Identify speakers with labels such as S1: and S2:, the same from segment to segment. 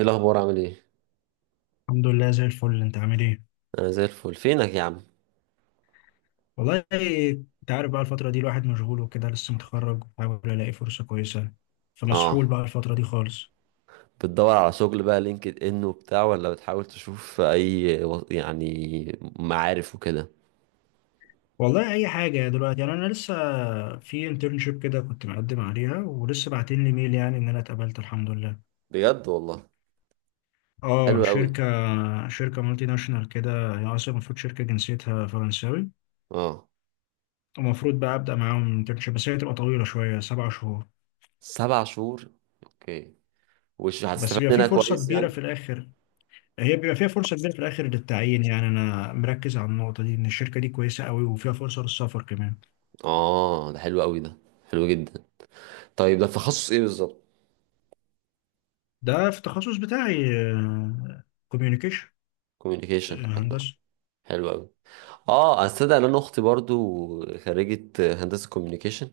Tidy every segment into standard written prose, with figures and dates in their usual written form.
S1: ايه الاخبار؟ عامل ايه؟
S2: الحمد لله زي الفل، انت عامل ايه؟
S1: انا زي الفل، فينك يا عم؟
S2: والله انت عارف بقى الفترة دي الواحد مشغول وكده، لسه متخرج بحاول الاقي فرصة كويسة، فمسحول
S1: اه،
S2: بقى الفترة دي خالص.
S1: بتدور على شغل بقى، لينكد ان وبتاع، ولا بتحاول تشوف اي يعني معارف وكده؟
S2: والله اي حاجة دلوقتي، انا لسه في انترنشيب كده كنت مقدم عليها، ولسه باعتين لي ميل ان انا اتقبلت الحمد لله.
S1: بجد والله. حلو
S2: اه،
S1: قوي.
S2: شركة. شركة مالتي ناشونال كده، هي اصلا المفروض شركة جنسيتها فرنساوي.
S1: اه،
S2: ومفروض بقى ابدا معاهم انترنشيب، بس هي هتبقى طويلة شوية، سبع شهور.
S1: 7 شهور، اوكي. وش
S2: بس
S1: هتستفاد
S2: بيبقى في
S1: منها
S2: فرصة
S1: كويس يعني.
S2: كبيرة في الاخر. هي بيبقى فيها فرصة كبيرة في الآخر للتعيين، يعني أنا مركز على النقطة دي، إن الشركة دي كويسة قوي وفيها فرصة للسفر كمان.
S1: اه، ده حلو قوي، ده حلو جدا. طيب، ده تخصص ايه بالظبط؟
S2: ده في التخصص بتاعي، كوميونيكيشن.
S1: كوميونيكيشن، حلو.
S2: هندسة.
S1: حلو قوي. اه، استدعي، لان اختي برضو خريجة هندسة كوميونيكيشن.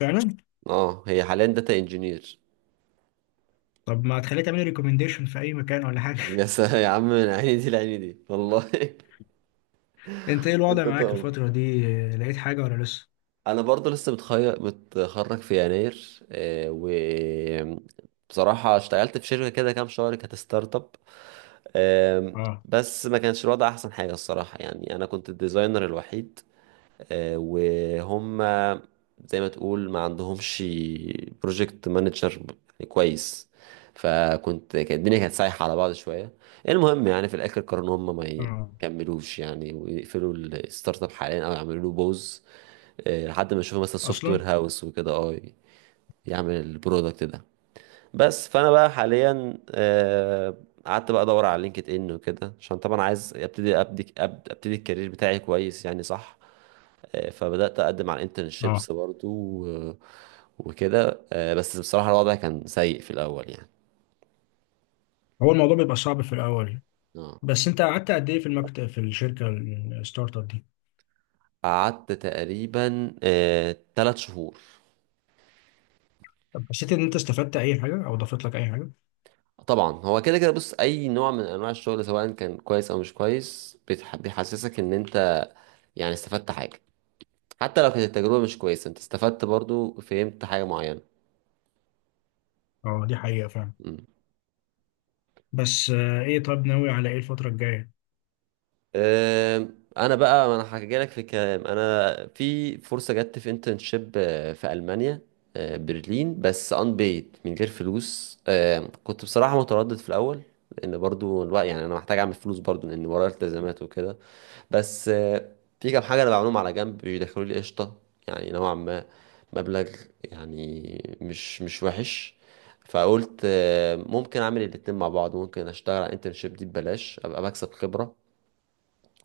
S2: فعلا.
S1: اه، هي حاليا داتا انجينير.
S2: طب ما تخليني تعملي ريكومنديشن في أي مكان ولا حاجة؟
S1: يا سلام يا عم، من عيني دي لعيني دي والله.
S2: أنت إيه الوضع
S1: انت
S2: معاك
S1: تأمر.
S2: الفترة دي؟ لقيت حاجة ولا لسه؟
S1: انا برضه لسه متخرج في يناير، و بصراحة اشتغلت في شركة كده كام شهر، كانت ستارت اب. آم،
S2: آه.
S1: بس ما كانش الوضع احسن حاجة الصراحة، يعني انا كنت الديزاينر الوحيد، وهم زي ما تقول ما عندهمش بروجكت مانجر كويس. فكنت، كانت الدنيا كانت سايحة على بعض شوية. المهم، يعني في الآخر قرروا إن هم ما
S2: آه.
S1: يكملوش يعني، ويقفلوا الستارت اب حاليا، أو يعملوا له بوز. لحد ما يشوفوا مثلا سوفت وير
S2: أصلا.
S1: هاوس وكده اه، يعمل البرودكت ده. بس فانا بقى حاليا، قعدت بقى ادور على لينكد ان وكده، عشان طبعا عايز ابتدي الكارير بتاعي كويس يعني، صح. فبدات اقدم على
S2: آه.
S1: انترنشيبس برضو وكده. بس بصراحه الوضع كان سيء في الاول يعني.
S2: هو الموضوع بيبقى صعب في الأول.
S1: اه،
S2: بس أنت قعدت قد إيه في المكتب، في الشركة الستارت أب دي؟
S1: قعدت تقريبا 3 شهور.
S2: طب حسيت إن أنت استفدت أي حاجة أو ضافت لك أي حاجة؟
S1: طبعا، هو كده كده بص، اي نوع من انواع الشغل سواء كان كويس او مش كويس، بيحسسك ان انت يعني استفدت حاجه. حتى لو كانت التجربة مش كويسة، انت استفدت برضو، فهمت حاجة معينة.
S2: آه، دي حقيقة فعلا.
S1: مم.
S2: بس ايه، طب ناوي على ايه الفترة الجاية؟
S1: انا بقى ما انا هحكي لك في الكلام، انا في فرصه جت في انترنشيب في المانيا. برلين، بس ان بيد من غير فلوس. كنت بصراحه متردد في الاول، لان برضو الوقت يعني انا محتاج اعمل فلوس برضو، لان ورايا التزامات وكده. بس في كام حاجة أنا بعملهم على جنب، بيدخلوا لي قشطة يعني، نوعا ما، مبلغ يعني مش وحش. فقلت، ممكن أعمل الاتنين مع بعض، ممكن أشتغل على الانترنشيب دي ببلاش، أبقى بكسب خبرة.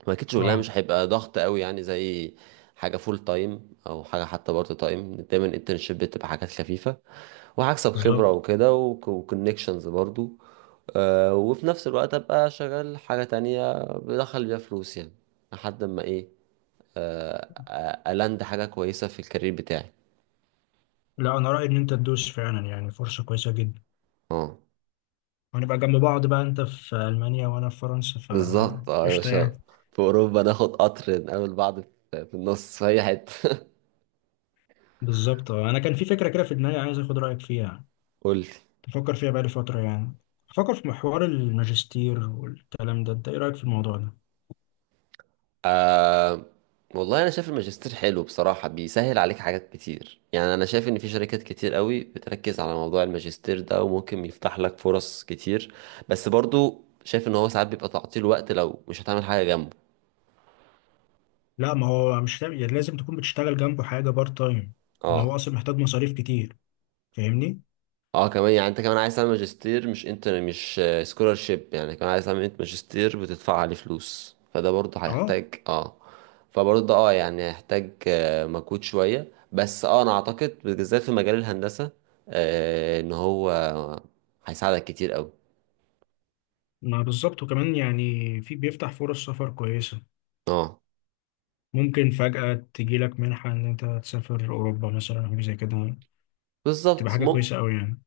S1: هو اكيد شغلها
S2: اه،
S1: مش هيبقى ضغط قوي، يعني زي حاجه فول تايم او حاجه حتى بارت تايم، دايما الانترنشيب بتبقى حاجات خفيفه. وهكسب خبره
S2: بالظبط.
S1: وكده، وكونكشنز برضو. آه، وفي نفس الوقت ابقى شغال حاجه تانية بدخل بيها فلوس يعني، لحد ما ايه، آه الاند حاجه كويسه في الكارير بتاعي.
S2: لا، انا رأيي ان انت تدوس فعلا، يعني فرصة كويسة جدا.
S1: اه،
S2: وهنبقى جنب بعض بقى، انت في المانيا وانا في فرنسا، ف
S1: بالظبط، اه يا
S2: قشطة
S1: باشا.
S2: يعني.
S1: في اوروبا ناخد قطر، نقابل بعض في النص في اي حته.
S2: بالظبط. انا كان في فكرة كده في دماغي، عايز اخد رأيك فيها.
S1: قولي.
S2: تفكر فيها بقالي فترة يعني. بفكر في محور الماجستير والكلام ده، انت ايه رأيك في الموضوع ده؟
S1: آه، والله انا شايف الماجستير حلو بصراحه، بيسهل عليك حاجات كتير، يعني انا شايف ان في شركات كتير قوي بتركز على موضوع الماجستير ده، وممكن يفتح لك فرص كتير. بس برضو شايف ان هو ساعات بيبقى تعطيل وقت لو مش هتعمل حاجه جنبه.
S2: لا، ما هو مش لازم، يعني لازم تكون بتشتغل جنبه حاجة بارت تايم. ان هو
S1: اه،
S2: اصلا محتاج مصاريف كتير، فاهمني.
S1: اه، كمان يعني انت كمان عايز تعمل ماجستير، مش انت مش سكولارشيب يعني، كمان عايز تعمل انت ماجستير بتدفع عليه فلوس، فده برضه
S2: اه.
S1: هيحتاج اه. فبرضه ده اه يعني هيحتاج مجهود شوية، بس اه انا اعتقد بالذات في مجال الهندسة آه، ان هو هيساعدك كتير قوي.
S2: ما بالظبط، وكمان يعني في، بيفتح فرص سفر كويسة.
S1: اه،
S2: ممكن فجأة تجيلك منحة إن أنت تسافر أوروبا مثلا أو زي كده. تبقى
S1: بالظبط.
S2: حاجة كويسة أوي يعني.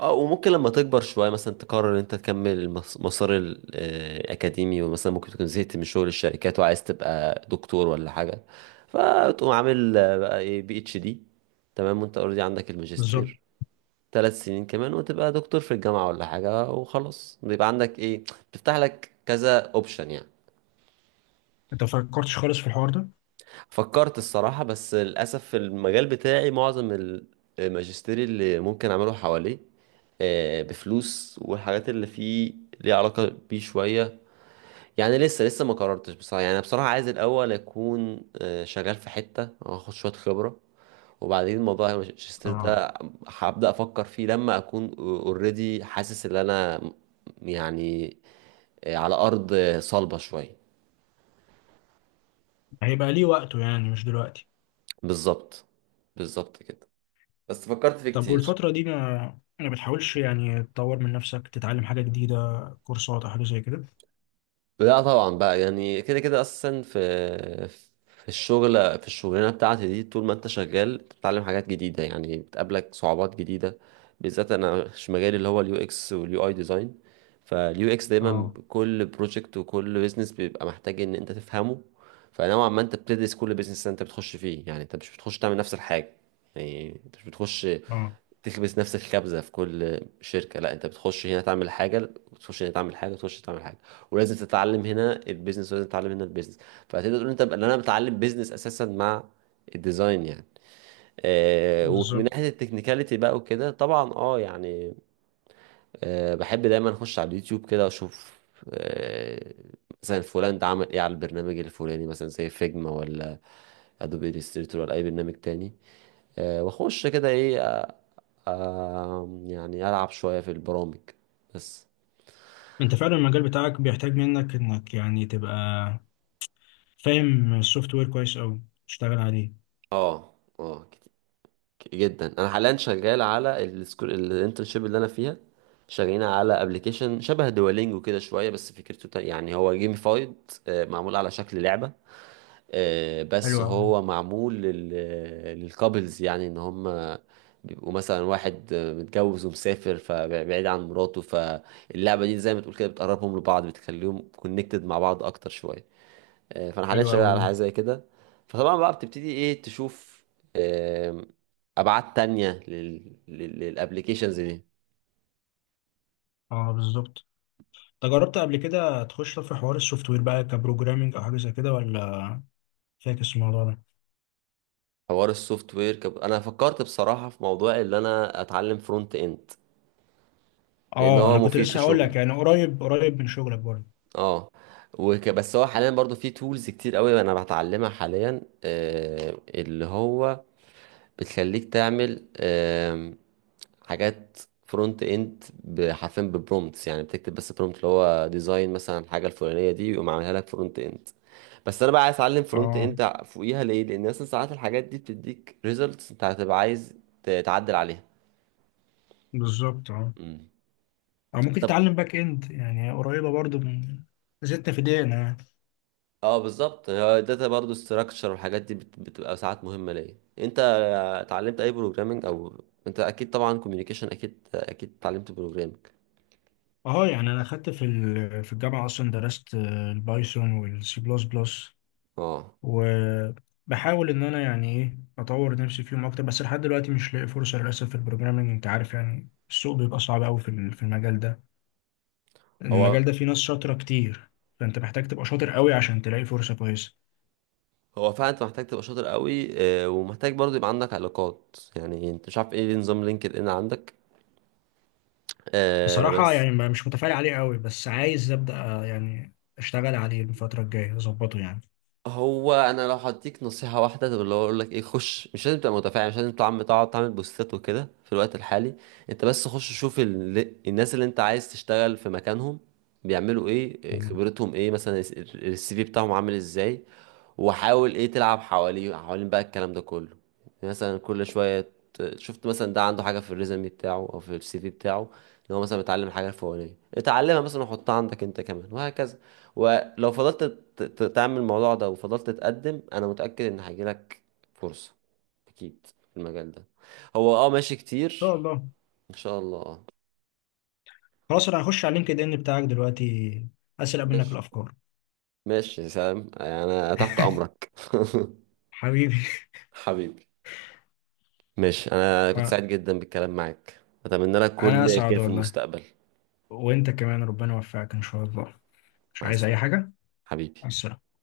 S1: اه، وممكن لما تكبر شوية مثلا تقرر ان انت تكمل مسار الأكاديمي، ومثلا ممكن تكون زهقت من شغل الشركات، وعايز تبقى دكتور ولا حاجة. فتقوم عامل بقى ايه، بي اتش دي، تمام، وانت اوريدي عندك
S2: بالظبط.
S1: الماجستير. 3 سنين كمان وتبقى دكتور في الجامعة ولا حاجة، وخلاص بيبقى عندك ايه، بتفتح لك كذا اوبشن يعني.
S2: أنت مفكرتش خالص في الحوار ده؟
S1: فكرت الصراحة، بس للأسف في المجال بتاعي معظم الماجستير اللي ممكن أعمله حواليه بفلوس، والحاجات اللي فيه ليها علاقة بيه شوية. يعني لسه لسه ما قررتش بصراحة، يعني أنا بصراحة عايز الأول أكون شغال في حتة، أخد شوية خبرة، وبعدين موضوع الماجستير
S2: اه.
S1: ده هبدأ أفكر فيه لما أكون اوريدي حاسس إن أنا يعني على أرض صلبة شوية.
S2: هيبقى ليه وقته يعني، مش دلوقتي.
S1: بالظبط، بالظبط كده. بس فكرت فيه
S2: طب
S1: كتير.
S2: والفترة دي ما بتحاولش يعني تطور من نفسك، تتعلم حاجة جديدة، كورسات أو حاجة زي كده؟
S1: لا طبعا بقى، يعني كده كده اصلا في الشغل، في الشغلانه بتاعتي دي طول ما انت شغال بتتعلم حاجات جديده، يعني بتقابلك صعوبات جديده. بالذات انا، مش مجالي اللي هو اليو اكس واليو اي ديزاين، فاليو اكس دايما
S2: اه.
S1: كل بروجكت وكل بيزنس بيبقى محتاج ان انت تفهمه. فنوعا ما انت بتدرس كل بيزنس انت بتخش فيه، يعني انت مش بتخش تعمل نفس الحاجه، يعني انت مش بتخش
S2: اه،
S1: تكبس نفس الكبزة في كل شركة، لا انت بتخش هنا تعمل حاجة، تخش هنا تعمل حاجة، تخش تعمل حاجة. ولازم تتعلم هنا البيزنس، ولازم تتعلم هنا البيزنس. فهتقدر تقول انت ان انا بتعلم بيزنس اساسا مع الديزاين يعني. آه، ومن
S2: بالظبط.
S1: ناحية التكنيكاليتي بقى وكده طبعا اه يعني، آه بحب دايما اخش على اليوتيوب كده واشوف آه، مثلا فلان ده عمل ايه على البرنامج الفلاني، مثلا زي فيجما ولا ادوبي الستريتور ولا اي برنامج تاني. آه، واخش كده ايه، آه، آم، يعني ألعب شوية في البرامج بس.
S2: انت فعلا المجال بتاعك بيحتاج منك انك يعني تبقى فاهم السوفت وير كويس قوي، تشتغل عليه.
S1: اه، اه، جدا، أنا حاليا شغال على السكول الانترنشيب اللي أنا فيها، شغالين على ابلكيشن شبه دوالينجو كده شوية، بس فكرته، يعني هو جيميفايد، معمول على شكل لعبة.
S2: حلو
S1: بس
S2: قوي.
S1: هو معمول للكابلز، يعني ان هم بيبقوا مثلا واحد متجوز ومسافر فبعيد عن مراته، فاللعبة دي زي ما تقول كده بتقربهم لبعض، بتخليهم كونكتد مع بعض اكتر شوية. فانا حاليا
S2: حلو
S1: شغال
S2: قوي
S1: على
S2: ده.
S1: حاجه زي كده. فطبعا بقى بتبتدي ايه تشوف آم، ابعاد تانية للابليكيشنز دي.
S2: اه، بالظبط. انت جربت قبل كده تخش في حوار السوفت وير بقى كبروجرامينج او حاجه زي كده، ولا فاكس الموضوع ده؟
S1: حوار السوفت وير انا فكرت بصراحه في موضوع ان انا اتعلم فرونت اند، لان
S2: اه،
S1: هو
S2: انا كنت
S1: مفيد في
S2: لسه هقول
S1: شغلي.
S2: لك، يعني قريب قريب من شغلك برضه.
S1: اه، بس هو حاليا برضو في تولز كتير قوي انا بتعلمها حاليا، اللي هو بتخليك تعمل حاجات فرونت اند حرفيا ببرومتس، يعني بتكتب بس برومت، اللي هو ديزاين مثلا الحاجه الفلانيه دي، ويقوم عاملها لك فرونت اند. بس انا بقى عايز اتعلم فرونت
S2: اه،
S1: اند فوقيها ليه، لان مثلا ساعات الحاجات دي بتديك ريزلتس انت هتبقى عايز تعدل عليها.
S2: بالظبط. اه.
S1: امم
S2: او ممكن
S1: طب،
S2: تتعلم باك اند، يعني قريبه برضه من، زدت في دقيقه يعني.
S1: اه بالظبط، الداتا برضو ستراكشر والحاجات دي بتبقى ساعات مهمه ليا. انت اتعلمت اي بروجرامنج؟ او انت اكيد طبعا كوميونيكيشن اكيد اكيد اتعلمت بروجرامنج.
S2: اه، يعني انا اخدت في في الجامعه اصلا، درست البايثون والسي بلس بلس.
S1: اه،
S2: وبحاول ان انا يعني ايه اطور نفسي فيهم اكتر، بس لحد دلوقتي مش لاقي فرصه للاسف في البروجرامينج. انت عارف، يعني السوق بيبقى صعب قوي في في المجال ده.
S1: هو
S2: المجال ده فيه ناس شاطرة كتير، فأنت محتاج تبقى شاطر قوي عشان تلاقي فرصة كويسة.
S1: هو فعلا انت محتاج تبقى شاطر قوي، ومحتاج برضه يبقى عندك علاقات، يعني انت مش عارف ايه نظام لينكد ان عندك.
S2: بصراحة
S1: بس
S2: يعني، مش متفائل عليه قوي، بس عايز أبدأ يعني أشتغل عليه الفترة الجاية، أظبطه يعني.
S1: هو انا لو هديك نصيحه واحده، طب اللي هو اقول لك ايه، خش مش لازم تبقى متفاعل، مش لازم تعمل، تقعد تعمل بوستات وكده في الوقت الحالي. انت بس خش شوف الناس اللي انت عايز تشتغل في مكانهم، بيعملوا ايه،
S2: تمام. إن
S1: خبرتهم ايه مثلا، السي في بتاعهم عامل ازاي، وحاول ايه تلعب حواليه، حوالين بقى الكلام ده كله. مثلا كل شويه شفت مثلا ده عنده حاجه في الريزومي بتاعه او في السي في بتاعه، ان هو مثلا متعلم حاجه الفلانيه، اتعلمها مثلا وحطها عندك انت كمان، وهكذا. ولو فضلت تعمل الموضوع ده وفضلت تقدم، انا متأكد ان هيجيلك فرصة اكيد في المجال ده. هو اه ماشي
S2: شاء
S1: كتير.
S2: الله.
S1: ان شاء الله، اه.
S2: خلاص، أنا هخش على اللينكد إن بتاعك دلوقتي، أسرق منك
S1: ماشي
S2: الأفكار.
S1: ماشي يا سلام، انا تحت امرك.
S2: حبيبي.
S1: حبيبي. ماشي، انا كنت سعيد
S2: آه.
S1: جدا بالكلام معاك. اتمنى لك
S2: أنا
S1: كل خير
S2: أسعد
S1: في
S2: والله.
S1: المستقبل.
S2: وأنت كمان ربنا يوفقك إن شاء الله. مش
S1: مع
S2: عايز أي
S1: السلامة.
S2: حاجة. مع
S1: حبيبي.
S2: السلامة.